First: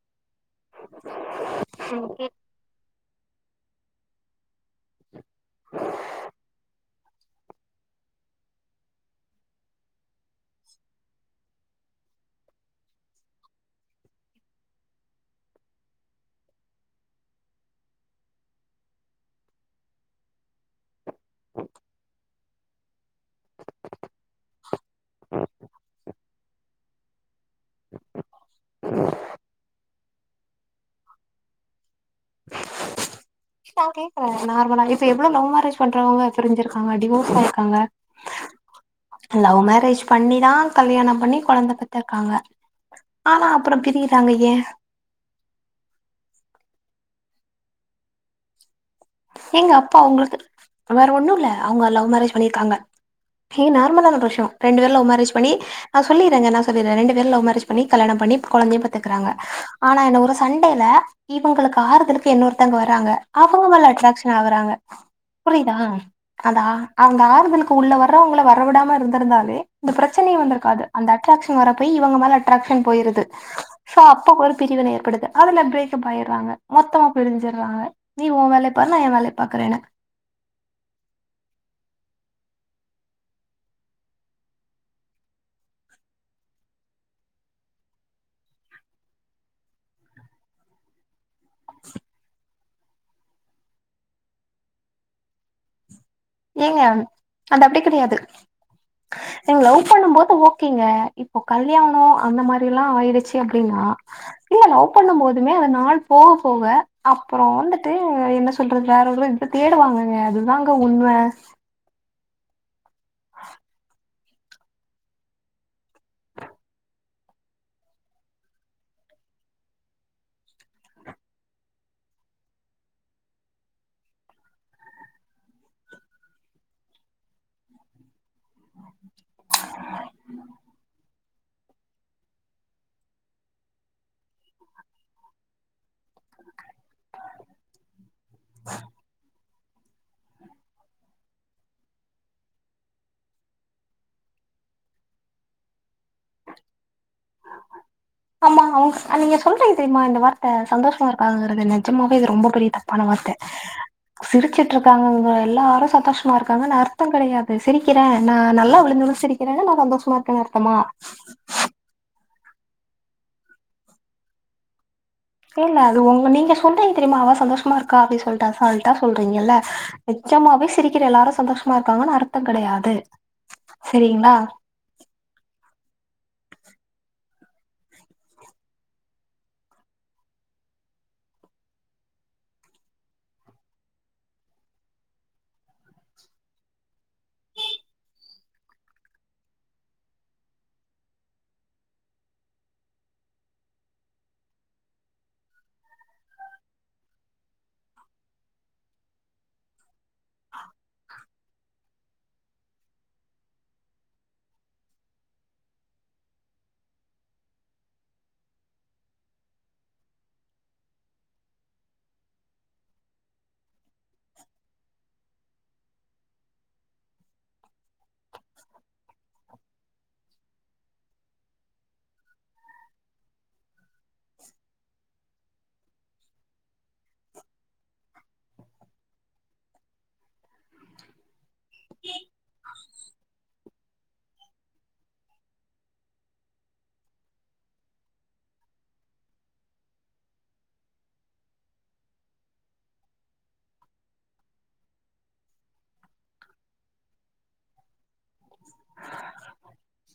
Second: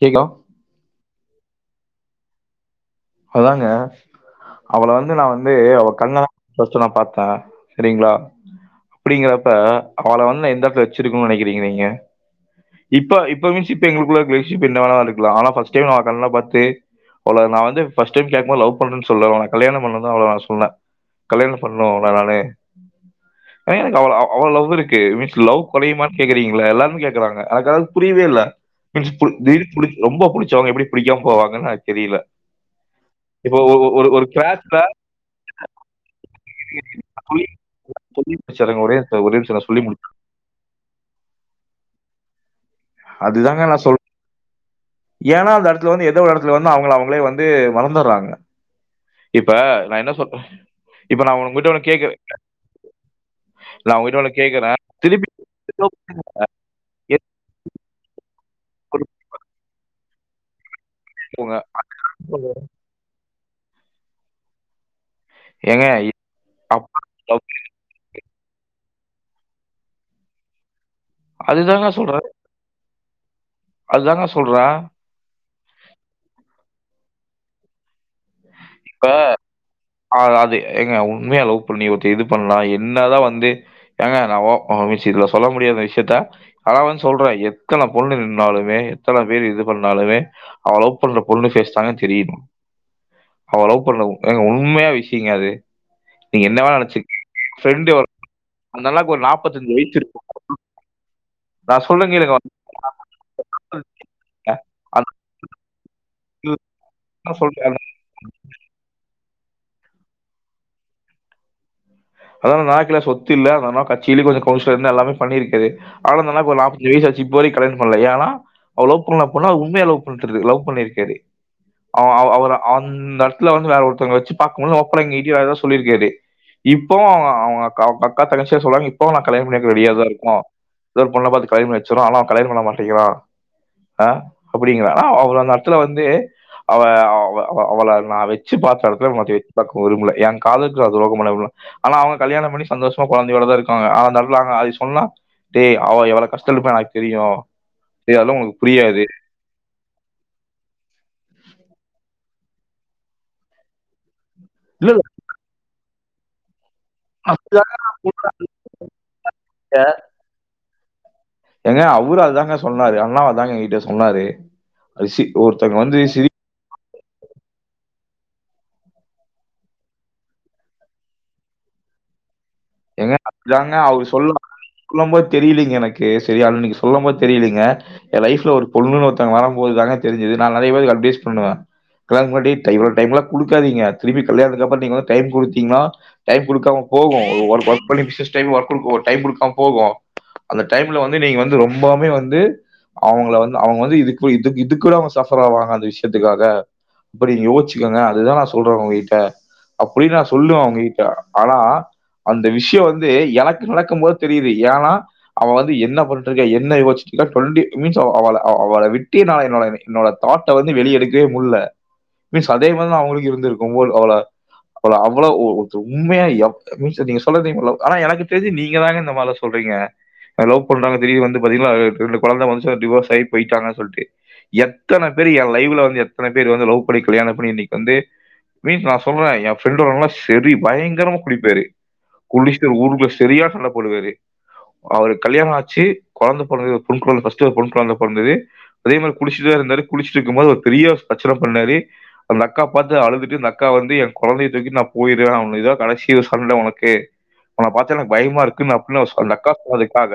கேக்கோ ம் கேக் அதாங்க அவள வந்து நா வந்து அவ கண்ண தா ஃபஸ்ட் நா பாத்தே ஆஹ் செரிங்களா அப்டிங்கறப்ப அவள வந்து நா எந்த எடத்துல வெச்சுருக்கனோன்னு நெனைக்கிறீங்க நீங்க இப்ப இப்ப மீன்ஸ் இப்ப எங்களுக்குள்ள ஃப்ரெண்ட்ஷிப் என்ன வேனா இருக்கலா ஆனா ஃபஸ் டைம் அவ கண்ண பாத்து அவள நா வந்து ஃபர்ஸ் டைம் கேக்கும் போது லவ் பண்ணனும் சொல்ல அவள கல்யாணோ பண்ணனுதா அவள நா சொன்னே கல்யாணோ பண்ணனும் உங்கள நானு ஏனா எனக்கு அவ்ளோ லவ் இருக்கு மீன்ஸ் லவ் படியுமா கேக்குறீங்க எல்லாருமே கேக்குறீங்கல்ல எனக்கு அது புரியவே இல்ல [unintelligible] ரொம்ப புடிச்ச அவுங்க எப்டி புடிக்காம போவாங்கன்னு தெரியல இப்போ நா ஒரு ஒரு- ஒரு கேக்குறே கிராஸ்ல நார்மலா இப்ப எவ்ளோ லவ் மேரேஜ் பண்றவங்க பிரிஞ்சிருக்காங்க டிவோஸ் சொல்லி ஆயிருக்காங்க சொல்லி முடிச்சாருங்க ஒரே நிமிஷம், ஒரே நிமிஷம் லவ் நான் சொல்லி முடிச்சு மேரேஜ் பண்ணி தா கல்யாணோ பண்ணி கொழந்த பெத் காங்க ஆனா அதுதாங்க அப்புறோ நான் சொல்றேன். பிரிறாங்க ஏன் ஏன்னா அந்த இடத்துல வந்து ஏதோ ஒரு இடத்துல வந்து அவுங்க அவுங்களே வந்து மறந்துட்றாங்க எங்க அப்பா அவுங்களுக்கு வேற இப்ப நான் ஒண்ணுல்ல உங்ககிட்ட அவுங்க ஒண்ணு லவ் கேட்கிறேன். மேரேஜ் பண்ணிருக்காங்க எ நான் நார்மலான உங்ககிட்ட ஒண்ணு விஷயோ கேட்கிறேன். ரெண்டு பேர் லவ் திருப்பி மேரேஜ் பண்ணி நா சொல்லிறேங்க நா சொல்லிறே ரெண்டு பேரும் லவ் மேரேஜ் பண்ணி கல்யாணம் பண்ணி கொழந்தையு பெத்துக்குறாங்க ஆனா என்ன ஒரு சண் யில இவுங்களுக்கு ஆறுதலுக்கு இன்னொருத்தவங்க வராங்க அவுங்க [unintelligible] ஷன் ஆவுறாங்க புரிதா ஏங்க அந்த அப்பா அங்க ஆறுதலுக்கு உள்ள வர்றாங்களே வரவிடாம இருந்திருந்தாலே இந்த பிரச்சனையே வந்திருக்காது அந்த அட்ராக்ஷன் வர அதுதாங்க போய் இவுங்க சொல்றேன். மேல அட்ராக்ஷன் போயிருது சோ அதுதாங்க அப்ப ஒரு சொல்றேன். பிரிவினை ஏற்படுது அதுல பிரேக்கப் ஆயிட்றாங்க மொத்த பிரிஞ்சுட்றாங்க நீ உன் வேல இப்ப அ அது எங்க உண்மைய லவ் பண்ணி ஒருத்த இது பண்ணா என்னதா வந்து ஏங்க நா ஒ [unintelligible] இதுல சொல்ல முடியாத விஷயத்த அத்னா வந்து சொல்றே எத்தன பொண்ணு இருந்தாலுமே எத்தன பேர் இது பண்ணாலுமே அவே லவ் பண்ற பொண்ணு ஃபேஸ் தாங்க தெரியுனோ அவ லவ் பண்ணல எங்க உண்மையா விஷயங்க அது நீங்க என்ன வேணா ஏங்க நினைச்சுக்கங்க. அது அப்டி ஃப்ரெண்ட் ஒரு கெடையாது அந்த அண்ணாக்கு ஒரு நீங்க லவ் வயசு இருக்கும். பண்ணும்போது ஓகேங்க ஓ நான் கல்யாணோ சொல்றேன் கேளுங்க அந்த வந்துங்க. மாரில்லா ஆயிருச்சு அப்டின்னா இல்லல்ல லவ் அந்த பண்ணும் போதுமே நாள் போக போக அப்புறோ சொல்றேன். வந்துட்டு என்ன சொல்றது வேற ஒரு தேடுவாங்கங்க அதுதாங்க உண்ம பஸ் அதனால நாக்கிலாஸ் சொத்தி இல்ல அந்த அண்ணாவ கட் கிளிகொள கவுன்சிலர்ன்னு எல்லாமே பண்ணியிருக்குது ஆனா அந்த அண்ணாக்கு ஒரு நாப்பத்தஞ்சு வயிசாச்சி இப்பவரைக் கல்யாணோ பண்ணல ஏன்னா அவர் லவ் பண்ண பொண்ணு அவர உண்மையா லவ்பண்டிரு லவ் பண்ணி இருக்கு அது அவ் அவ் அவ்ளோதா அந்த எட்துல வந்து வேற ஒருத்தங்கள வெச்சு பாக்க முடிலனு ஓப்பனா எங்க எல்லார் கிட்டியு சொல்லிருக்கு அது இப்ப இப்போவு அவுங்க அவுங்க அக்கா அக்கா தங்கச்சி சொல்றாங்க இப்பவு நா கல்யாணோ பண்ணிவெக்க ரெடியா தா இருக்கோ ஏதோ ஒரு பொண்ண பாத்து கல்யாணோ பண்ணி வெச்சிட்ரோ ஆனா அவ கல்யாணோ பண்ண மாட்டேங்கிறா ஆஹ அப்டிங்கிற ஆனா அவரு அந்த எடத்துல வந்து அவ அவ்வ அவ்வ அவள நா வெச்சு பாத்த எடத்துல பாக்க விரும்பல ஏன் காதலுக்கு நா துரோகம் பண்ண விரும்பு ஆனா அவங்க கல்யாணம் பண்ணி சந்தோஷமா குழந்தையோட தான் இருக்காங்க ஆனா நடுவுல நான் இன்னொன்னு சொல்லணும் டேய் அவ எவ்ளோ கஷ்டப்பட்டுருப்பானு எனக்கு தெரியும் டேய்! அதெல்லாம் உனக்கு ஆமா புரியாது." அவங்க நீங்க சொல்றீங்க தெரியுமா இந்த வார்த்தை சந்தோஷமா இருக்காங்கிறது நஜம்மாவே இது ரொம்ப பெரிய தப்பான வார்த்தை சிரிச்சிட்டு இல்ல, இல்ல. இருக்காங்க எல்லாரும் சந்தோஷமா இருக்காங்கனு அ ர்த்தம் கிடையாது அதுதாங்க நான் சிரிக்கிறேன் சொல்றேங்க. நான் நல்லா விழுந்து விழுந்து சிரிக்கிறேன்னு நான் சந்தோஷமா இருக்கேனு அர்த்தமா ஏங்க அவரு அதுதாங்க சொன்னாரு அண்ணாவ தான்ங்க என்கிட்ட சொன்னாரு அது சி ஒருத்தங்க வந்து சிரி தெரியுமாவா அவ சந்தோஷமா இருக்கா அப்படின் சொல்ட்டு அசால்ட்டா சொல்றீங்கல்ல நிஜமாவே சிரிக்கிற எல்லாரும் சந்தோஷமா இருக்காங்கன்னு அர்த் ஏங்க அப்டித்தாங்க அவரு சொல்ல சொல்லபோது தெரியலீங்க எனக்கு சரி அன்னிக்கு சொல்லும் போது தெரியளைங்க என் லைஃப்ல ஒரு பொண்ணுன்னு ஒருத்தவங்க வரம்போதுத்தாங்க தெரிஞ்சுது நான் நெறய பேர்க்கு அட்வைஸ் பண்ணுவேன் கல்யாணத்துக்கு முன்னாடி இவ்ளோ டைம் லாம் குடுக்காதீங்க திருப்பி கல்யாணத்துக்கு அப்புறம் நீங்க டைம் குடுத்தீங்கன்னா டைம் குடுக்காம போகும் ஒர்க் பண்ணி [unintelligible] ஒரு டைம் குடுக்காம போகும் அந்த டைம்ல வந்து நீங்க வந்து ரொம்பாமே வந்து அவங்கள வந்து அவங்க வந்து இதுக்கு இது இது கூட அவங்க சஃபர் ஆவாங்க அந்த விஷயத்துக்காக அப்படி நீங்க யோசிச்சுக்கோங்க அதுதான் நான் சொல்றேன் அவங்ககிட்ட அப்படின் நான் சொல்லுவேன் அவங்க கிட்ட ஆனா அந்த விஷயம் வந்து எனக்கு நடக்கும் போது தெரியுது ஏன்னா அவ வந்து என்ன பண்ணிட்டு இருக்கா என்ன யோசிச்சுட்டு இருக்கா டுவெண்ட்டி மினிட்ஸ் அவ அவளை விட்டியனால என்னோட என்னோட தாட்ட வந்து வெளிய எடுக்கவே முடியல மீன்ஸ் அதே மாதிரிதான் அவங்களுக்கு இருந்து இருக்கும் போது அவள அவள அவ்வளோ உண்மையா சரி நீங்க சொல்றீ ஆனா எனக்கு தெரிஞ்ச நீங்க தாங்க இந்த மாரில்லாம் சொல்றீங்க லவ் பண்றாங்க திடீர்னு வந்து பாத்தீங்கன்னா ரெண்டு குழந்தை வந்து டிவோர்ஸ் ஆகி போயிட்டாங்க சொல்லிட்டு எத்தனை பேர் என் லைவ்ல வந்து எத்தனை பேர் வந்து லவ் பன்னி கல்யாண பண்ணி இனைக்கு வந்து மீன்ஸ் நான் சொல்றேன் என் ஃப்ரெண்டோடல்லாம் சரி பயங்கரமா குடிப்பாரு குடிஷ்ட்டு ஊ ள்ள செரியான சண்ட போல இருக்கு அவருக்கு கல்யாணம் ஆச்சு குழந்தை பிறந்தது பெண் குழந்தை ஃபர்ஸ்ட் ஒரு பெண் குழந்தை பிறந்தது அதே மாதிரி குடிச்சிட்டே இருந்தாரு குடிச்சிட்டு இருக்கும் போது ஒரு பெரிய பிர்ச்சன பண்ணாரு அந்த அக்கா பாத்து அழுதுட்டு அந்த அக்கா வந்து என் குழந்தைய தூக்கிட்டு நான் போயிருவேன் இதான் கடைசி ஒரு சண்டை உன க்கு அவனை பாத்தா எனக்கு பயமா இருக்குனு அப்பன்னு அவ அந்த அக்கா சொன்னாக்கா அதுக்காக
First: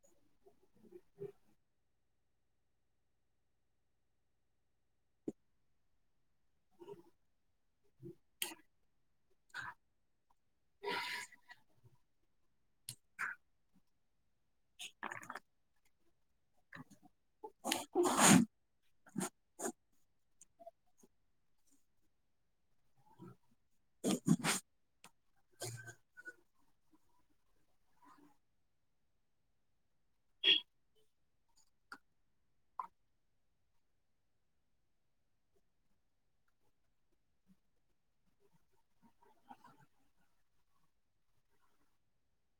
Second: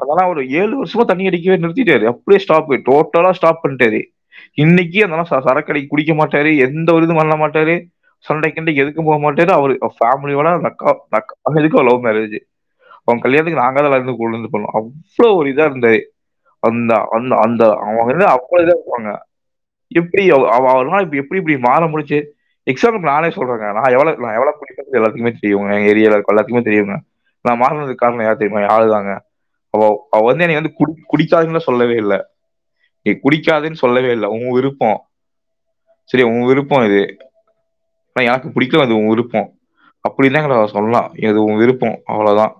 அதனால அவரு ஏழு வருஷமா தண்ணி அடிக்கவே நிறுத்திட்டாரு அப்படியே ஸ்டாப் இட் டோட்டலா ஸ்டாப் பண்ணிட்டாரு இன்னைக்கு அந்த அண்ணன் சரக்கடிக்க குடிக்க மாட்டாரு எந்த ஒரு இதுவும் பண்ண மாட்டாரு சண்டைக்கு கிண்டைக்கு எதுக்கும் போக மாட்டாரு அவரு அவரு பேமிலியோட அந்த அக் [unintelligible] லவ் மேரேஜ் அவன் கல்யாணத்துக்கு நாங்க தான் [unintelligible] சொன்னோம் அவ்ளோ ஒரு இதா அந்த அந்த அந்த அந்த அவங்கந்து அப்ப இதான் இருப்பாங்க எப்படி [unintelligible] அவரால எப்படி இப்படி மாற முடிச்சு எக்ஸாம்புளுக்கு நானே சொல்றேங்க நான் எவ்வளவு நான் எவ்வளவு குடிபேண்ணு எல்லாதுக்குமே தெரிய எ ஏரிய இருக்க எல்லாதுக்குமே தெரியுங்க நான் மாறனதுக்கு காரணம் யார் தெரியுமா என் ஆளுதாங்க அவ அவ வந்து என வந்து கு குடிக்காதுன்ன சொல்லவே இல்லை நீ குடிக்காதுன்னு சொல்லவே இல்லை உன் விருப்பம் செரிய உன் விருப்பம் இது ஆனா யாருக்கும் புடிக்காது உன் விருப்பம் அப்டிதான் எங்கள சொல்லலாம் எது உன் விருப்பம் அவ்ளோதான்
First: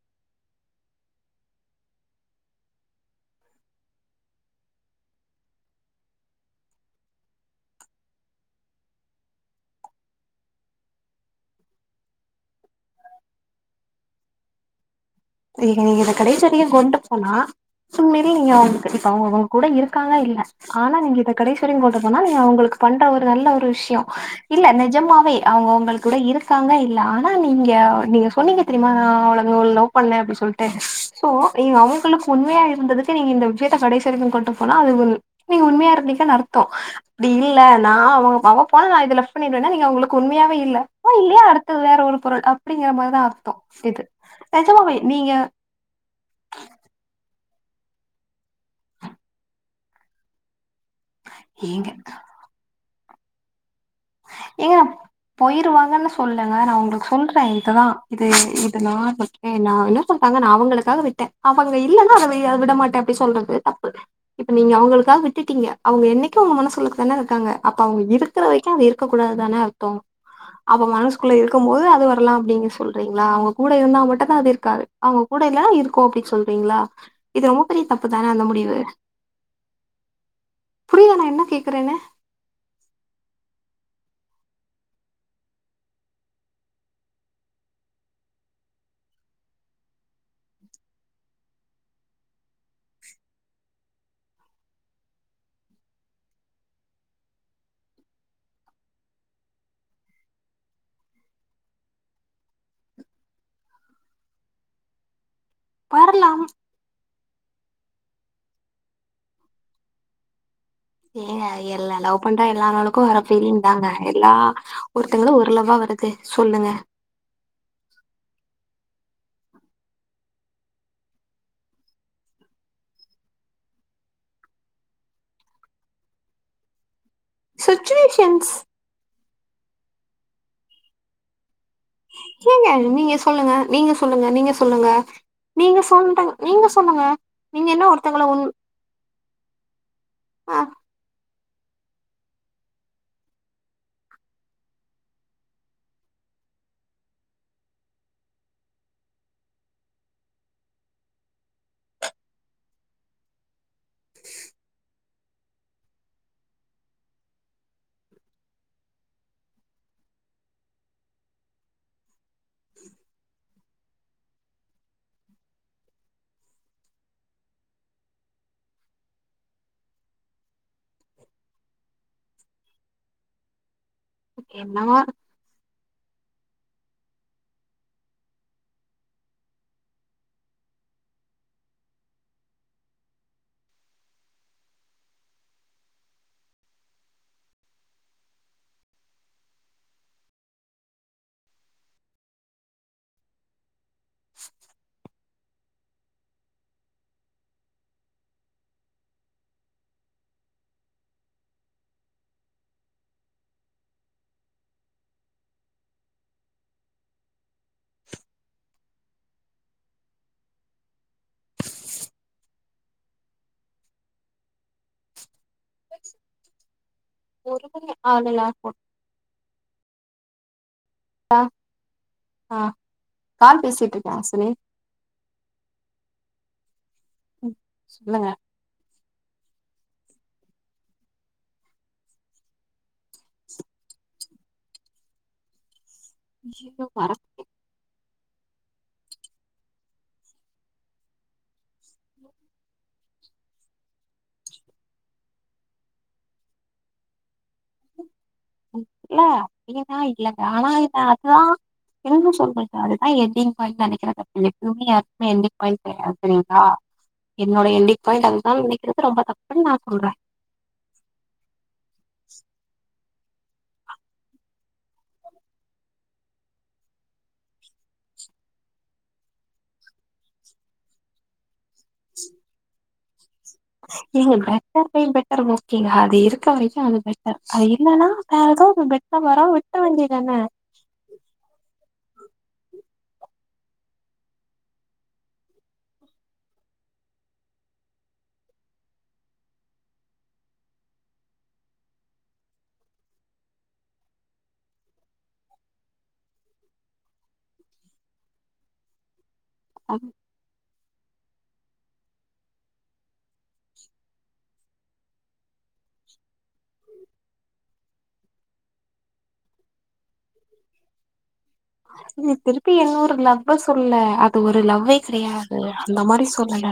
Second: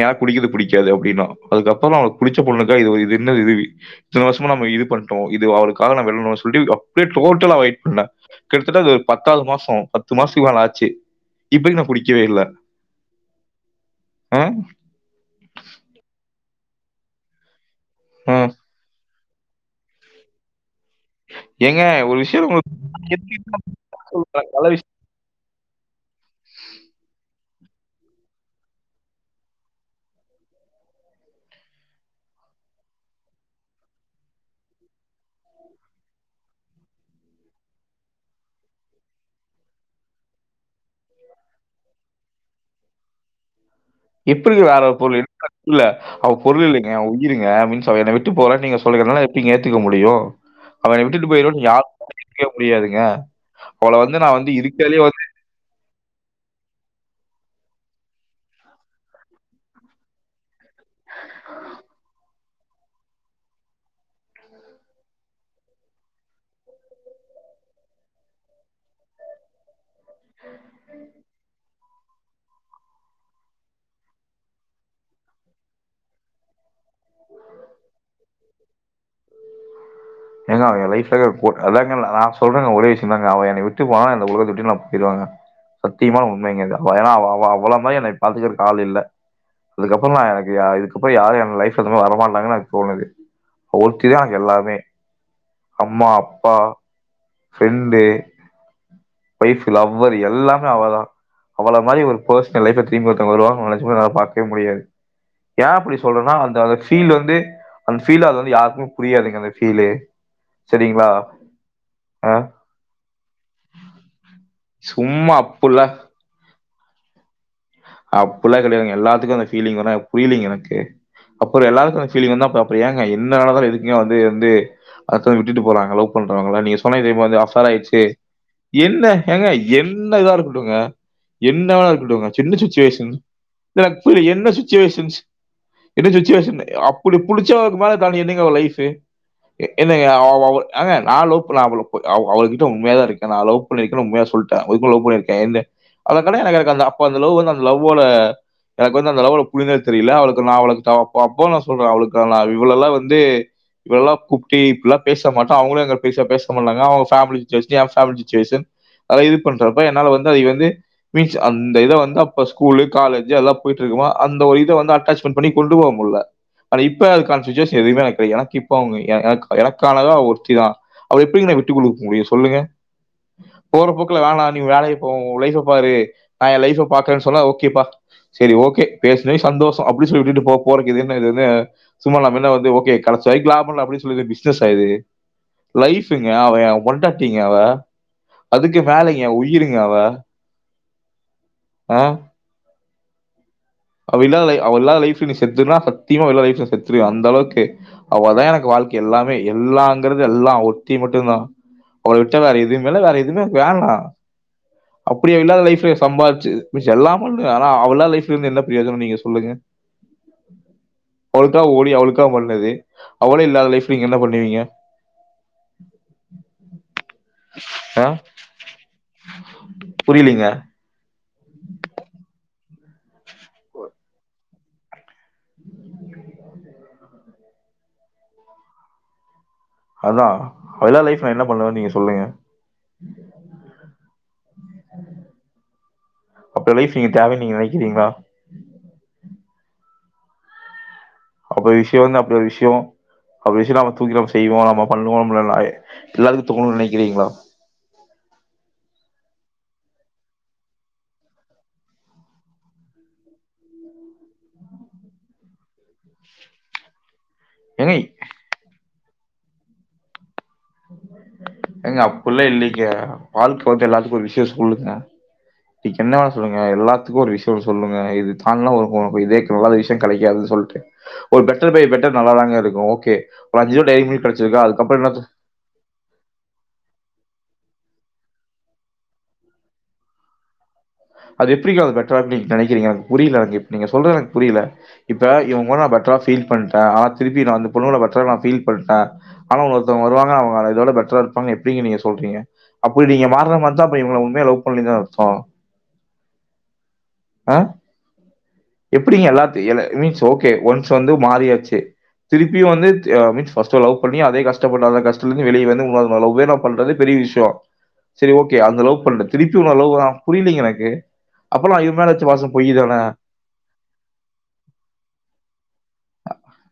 எனக்கு குடிக்கிறது பிடிக்காது அப்டின்னான் அதுக்கப்பறம் அவருக்கு புடிச்ச பொண்ணுக்காக இது என்னது இது இத்தன வருஷமா நம்ம இது பண்ணிட்டோம் இது அவருக்காக நம்ம விடணும்னு சொல்லிட்டு அப்படியே டோட்டலா அவாய்ட் பண்ணிட்டான் கிட்டத்தட்ட அது ஒரு பத்தாவது மாசம் பத்து மாசத்துக்கு மேல ஆச்சு இப்பயும் நான் குடிக்கவே இல்ல ஆஹ் நீக நீங்க இத கடைசி அவரைக்கும் கொண்டு போனா சோ உண்மையிலேயே நீங்க அவங்கல [unintelligible] அவங்க அவங்க கூட இருக்காங்க இல்ல ஆனா நீங்க இத கடைசிவர ஏங்க கொண்டு ஒரு போன நீங்க விஷயம் அவங்களுக்கு பண்ற ஒரு உங்களுக்கு நல்ல ஒரு விஷயம் இல்ல நல்ல விஷயம் நிஜமாவே அவுங்க கூட இருக்காங்க இல்ல ஆனா நீங்க நீங்க சொன்னீங்க தெரியுமா நா அவ்ளங்க லவ் பண்ணல அப்டின்னு சொல்லிட்டு சோ நீங்க அவங்களுக்கு உண்மையா இருந்ததுக்கு நீங்க இந்த விஷயத்தை கடைசி வரைக்கும் கொண்டு போனா அது ஒரு நீங்க உண்மையா இருந்திருக்கீங்கன்னு அர்த்தம் அப்டி இல்ல நான் அவங்க அவங்க பண்ணல நான் இதுல பண்ணிருவேன்னா நீங்க அவங்களுக்கு உண்மையாவே இல்ல ஓ இல்லையா அடுத்தது வேற ஒரு பொருள் அப்படிங்கற மாதிரி தான் அர்த்தம் டி இது வேற பொருள் இல்ல புரில அவ பொருள் இல்லைங்க அவ உயிருங் மீன்ஸ் விட்டு போகல நீங்க சொல்றிங்க என்னால எப்டிங்க ஏத்துக்க முடியும் அவனை விட்டு போயிடுவான்னு ஏங்க யாருமே [unintelligible] அவள வந்து நா வந்து இருக்கற்லே வந்து இல்லனு சொல்லங்க நா உங்களுக்கு சொல்றே இது தா இது இது நா [inaudible] நா என்ன சொல்றங்க நா அவங்களுக்காக விட்டே அவங்க இல்லன்னா அத வே விட மாட்டே அப்டி சொல்றது தப்பு இப்ப நீங்க அவங்களுக்காக விட்டுட்டீங்க அவங்க என்னைக்கு உங்க மனசு உள்ளுக்கதானா இருக்காங்க அப்ப அவங்க இருக்கற வரைக்கு அவங் இருக் இருக்க கூடாத் தான அர்த்தோ அவ மனஸ்க்குள்ள இருக்கும் போது அது வரலா அப்டின் நீங்க சொல்றீங்ளா அவங்க கூட இருந்தா மட்டு தா அது இருக்காது அவங்க கூட இல்லனா இருக்கு அப்டி சொல்றீங்ளா ஏங்க அவ என் புரியுதா லைஃப்லவே நான் ஒரு என்ன ஃபோர் அதாங்க கேக்குறேன்னு ந நா சொல்றங்க ஒரே விஷ்யோ தாங்க அவ என்னய விட் டு போனா இந்த உலகத்த விட்டே நா போய்ருவங்க சத்தியமான உண்மைங்க இது அவ் ஏனா அவ அவ அவள மாரி என்னய பாத்துக்கற்கு ஆள் இல்ல அதுக்கப்றோ நா எனக்கு யா இதுக்கப்றோ யாரு என் லைஃப் [unintelligible] வரமாட்டாங்களாங் தோணுது அவ ஒருத்தி தா எனக் எல்லாமே அம்மா அப்பா ஃப்ரெண்டு, ஒய்ஃப்பு, லவ்வரு எல்லாமே அவ தா அவள மாரி ஒரு பர்சன் எ லைஃப்ல திரும்பி ஒருத்தவங் வருவாங்ன் நெனச்சுகூட என்னால பாக்கவே முடியாது ஏ அப்டி சொல்றன்னா வரலாம் அந்த அந்த ஃபீல் வந் து அந்த ஃபீல் அது வந்து யார்க்குமே புரியாதுங்க அந்த ஃபீலு சரிங்களா ஏங்க எல்லா லவ் ஆ பண்ற எல்லா ஆளுக்கு வர ஃபீலிங்தாங்க எல்லா சும்மா ஒருத்தங்களு ஒரு லவ்வா அப்புட்லா வருது சொல்லு ங்க அப்புட்லா கெடையாதுங்க எல்லாத்துக்கு அந்த ஃபீலிங் வர புரியலீங் எனக்கு அப்பறோ எல்லாருக்கு அந்த ஃபீலிங் வந்தா அப்ற அப்றோ ஏங்க என்ன நடந்தாலு எதுக்குங்க வந்து வந்து அடுத்தவங்க விட்டுட்டு போறாங்க லவ் பண்றவாங்களா நீங்க சொன்ன இதே வந்து அஃபெர் ஆயிர்ச்சு சுச்சுவேஷன்ஸ் என்ன ஏங்க என்ன இதா இருக்கட்டுங்க என்ன வேணா இருக்கட் என்ன ஏங்க சுச்சுவேஷன் நீங்க சொல்லுங்க நீங்க எனக்கு புரில சொல்லுங்க என்ன நீங்க சொல்லுங்க சுச்சுவேஷனஸ் நீங்க என்ன சொல்ற சுச்சிவேஷன் நீங்க சொல்லுங்க அப்புடி நீங்க புடிச்சவங்க் என்ன மேல தாண்டி ஒருத்தங்கள என்னங்க உண் ஒரு லைஃபு எ என்னங்க அவ அவ ஆ ஏங்க நா லவ் [unintelligible] அவள போய் அவ் அவள் கிட்ட உண்மையா தா இருக்கே நா லவ் பண்ணிருக்கேனு உண்மையா சொல்லிட்டே ஒரு பொண்ண லவ் பண்ணிருக்கே என்ன அவ கல்யாண ஆகாத [unintelligible] அப்ப அந்த லவ் வந்து அந்த லவ்வோட எனக்கு வந்து அந்த லவ்ல புரிதல் தெரில அவளுக்கு நா அவளுக்கு தா அப்ப அப்போ நா சொல்றே அவளுக்கு நா இவ்ளோலா வந்து இவ்ளல்லா கூப்ட்டி இப்பிட்லா பேசமாட்ட அவுங்களு எங்க பேச பேசமாட்டாங்க அவுங்க ஃபேமிலி சுச்சிவேஷன் எ ஃபேமிலி சுச்சிவேஷன் அத இது பண்றப்ப என்னால வந்து அத வந்து மீச் அந் இந்த இத வந்து அப்ப ஸ்கூலு காலேஜு அதல்லா போயிட்டு இருக்கும்போ அந்த ஒரு இத வந்து அட்டாச்மெண்ட் பண்ணி கொண்டு போக முட்ல ஆன இப்ப அதுக்கான சுச்சிவேஷன் எதுவுமே எனக்கு கெடையாது எனக் இப்ப அவங்க எ எனக் எனக்கானவ ஒருத்தி தா அவள எப்டிங்க விட்டுக் குடுக் முடியு சொல்லுங்க போற போக்குல வேணா நீ என்னவா வேலைக் போ உ லைஃப்ப பாரு நா எ லைஃப்ப பாக்கறே சொன்னா ஓகேப்பா செரி ஓகே பேஸ்னதே சந்தோஷோ அப்டி சொல்லி விட்டுட்டு போ போறக்கு இது என்ன இது என்ன சும்மா நாம என்ன வந்து ஓகே கெடைச்சவரைக் லாபோல்ல அப்பிடி சொல்லுற பிஸ்னஸ்ஸா இது லைஃப்ங்க அவ எ பொண்டாட்டிங்க அவ அதுக்கு மேலைங்க எ உயிருங்க அவ ஆஹ் அவ இல்லாத லை அவ இல்லாத லைஃப் விட்டுட்டு செத்துருன்னா சத்தியமா அவ இல்லா லைஃப்ல செத்துருவே அந்தளவுக்கு அவ தா எனக்கு வாழ்க்க எல்லாமே எல்லாங்கறது எல்லா அவ் ஒர்த்தி மட்டு தா அவள விட்டா வேற எதுமே இல்ல வேற எதுமே எனக் வேண்டா அப்டியவ இல்லாத லைஃப்ல சம்பார்ச்சு மிச்ச எல்லா பண்ணுவே ஆனா அவ இல்லா லைஃப்ல இருந்து என்னப் பிரயோஜனோ நீங்க சொல்லுங்க அவளுக்கா ஓடி அவளுக்கா பண்ணது அவளே இல்லாத லைஃப் நீங்க என்ன பண்ணுவீங்க ஒருமணி ஆ? [unintelligible] புரியலீங்க ஆஹ் அ கால் பேசிட்ருக்கே ஹாசினி சொல்லுங்க அதா அவயில்லா லைஃப் நா என்ன பண்ணுவன் நீங்க சொல்லுங்க அப்டி ஒரு ஐயையோ லைஃப் நீங்க வரல தேவைன் நீங்க நெனைக்கிறீங்ளா அப்டி ஒரு விஷ்யோ வந்து அப்டி ஒரு விஷ்யோ அப்டி விஷ்யோ நம்ம தூக்கி நம்ம செய்வோ நம்ம பண்ணுவோ நம்மல [unintelligible] எல்லாருக்கு [unintelligible] நெனைக்கிறீங்ளா இல்ல அப்டியெல்லா இல்லங்க, ஆனா இத அதுதா என்ன சொல்றது அதுதா என்டிங் பாயிண்ட்னு நெனைக்கிற தப்பில்ல எப்பவுமே யாருக்குமே என்டிங் பாயிண்ட் கெடையாது சேரிங்களா என்னோட ஏங்க என்டிங் பாயிண்ட் அதுதா நெனைக் இது வந் ரொம்ப தப்புன் நா சொல்றே ஏங்க அப்பில்லா இல்லிங்க வாழ்க்க வந்து எல்லாத்துக்கு ஒரு விஷ்யோ சொல்லுங்க [unintelligible] என்ன வேண சொல்லுங்க எல்லாத்துக்கு ஒரு விஷ்யோ சொல்லுங்க இது [unintelligible] இதே நல்ல விஷயோ கெடைக்காது சொல்ட்டு ஒரு பெ பெட்டர் பைபெட்டர் நல்லாதாங்க இருக்கு ஓக் கே ஏங்க பெட்டர் பை பெட்டர் ஓக்கேங்க அது இருக்க வரைக்கு அது பெ [unintelligible] அது இல்லன்னா வேற எதா பெட்ரா வரு விட்ற வேண்டிதான அது எப்டிங்க அது பெட்ரா அப்டின் நெனைக்கிறீங்க எனக்கு புரியல எனக்கு நீங்க சொல்றத் எனக்கு புரியில இப்ப இவங் கூட நா பெட்ரா ஃபீல் பண்ட்டே ஆனா திருப்பி நா அந்த பொண்ணோட பெட்டரா நா ஃபீல் பண்ட ஆனா ஒருத்தவங்க வருவாங்க அவுங்க இதோட பெட்ரா இருப்பாங்க எப்டிங்க நீங்க சொல்றிங்க அப்பிடி நீங்க மார்னா மாரி தா அப்போ இவுங்கல உண்மயா லவ் பண்லே தானே அர்த்தோ ஆ எப்டிங்க எல்லாத் தியல மீன்ஸ் ஓகே ஒன்ஸ் வந்து மாறியாச்சு திருப்பி வந்து தேவ மீன்ஸ் ஃபஸ்ட்டு லவ் பண்ணி அதே காஸ்ட் கஷ்ட படாத கஷ்டலேந்து வெளில வந் [unintelligible] லவ்வே நா பண்றது பெரிய விஷியோ செரி ஓக்கே அந்த லவ் பண்ற திருப்பியுமா லவ் வரு புரியிலைங்க எனக்கு, அப்பன்னா இவரு மேல வெச்ச பாசம் பொய்யிதான துல்ல அது ஒரு லவ்வே கிடையாது அந்த மாரி சொல்லல,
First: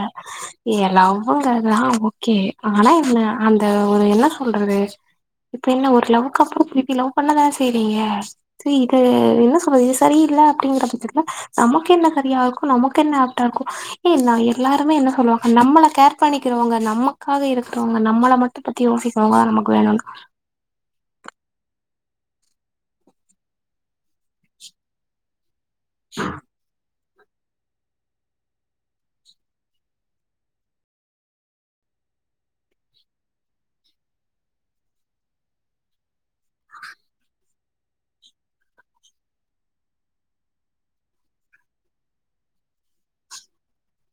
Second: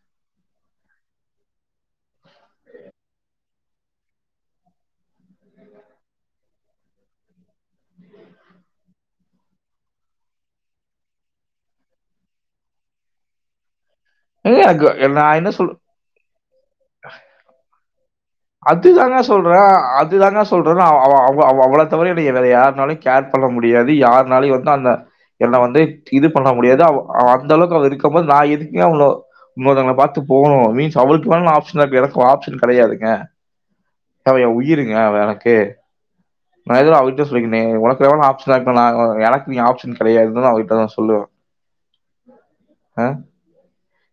ஏ லவ்வுங்கறதுலா ஓகே ஆனா என்ன அந்த ஒரு என்ன சொல்றது இப்ப என்ன ஒரு லவ்வுக்கு அப்பறோ திருப்பி லவ் பண்ணதா செய்றீங்க சரி இது என்ன சொல்றது இது சரியில்ல அப்டிங்கிற பட்சத்துல நமக்கு என்ன சரியா இருக்கோ நமக்கு என்ன ஆப்டா இருக்கோ [unintelligible] ஏங்க எல்லாருமே எனக்கு என்ன நான் சொல்லுவாங்க சொல் நம்மள கேர் பண்ணிக்கிறவங்க நமக்காக இருக்றவங்க நம்மள மட்டு பத்தி அதுதான யோசிக்கிறவங்கதா சொல்றே நமக்கு வேணுனு அதுதான சொல்றேன்ன அவ அவ அவ அவ அவ பாத்த மாரி நீங்க வேற யாருனால்யு கேர் பண்ண முடியாது யாருனால்யு வந்து அந்த என்ன வந்து டேட் இது பண்ண முடியாது அவ அவ அந்த அளவுக்கு அவ இருக்கும் போது நா எதுக்குங் அவ்ளோ இன்னோர்தங்ள பாத்து போனு மீன்ஸ் அவளுக்கு வேனா நா ஆப்ஷனா இருப்ப எனக் அவ ஆப்ஷன் கெடையாதுங்க அவ எ உயிருங்க அவ எனக்கு நா இதுவு அவிட்டே சொல்லிக்னே உனக் வேனா நா ஆப்ஃஷ்னா [unintelligible] எனக்கு நீ ஆப்ஷன் கெடையாது தா அவகிட்ட நா சொல்லுவ அ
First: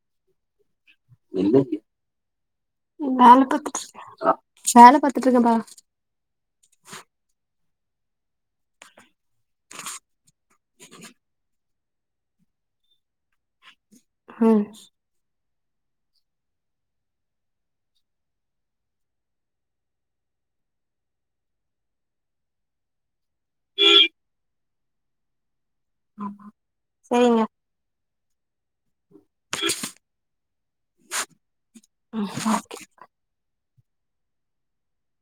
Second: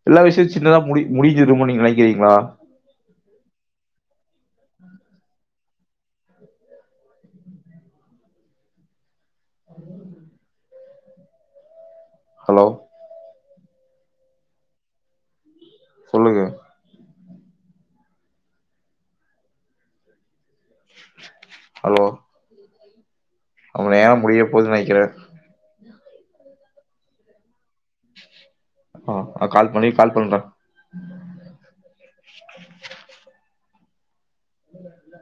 எல்லா விஷ்யு சின்னதா முடி முடிஞ்சிருமோ நீங்க நெனைக்கிறீங்களா [unintelligible] த பாத்துட்டுருக்கேன்ப்பா ஹலோ ம் சொல்லுங்க ஹலோ நம்ம நேரோ முடியபோதுன் நைக்கிற ஆமா செரிங்க ம் நா கால் பண்ணி கால் பண்ணற ம் ஓகே இல்லல இல்ல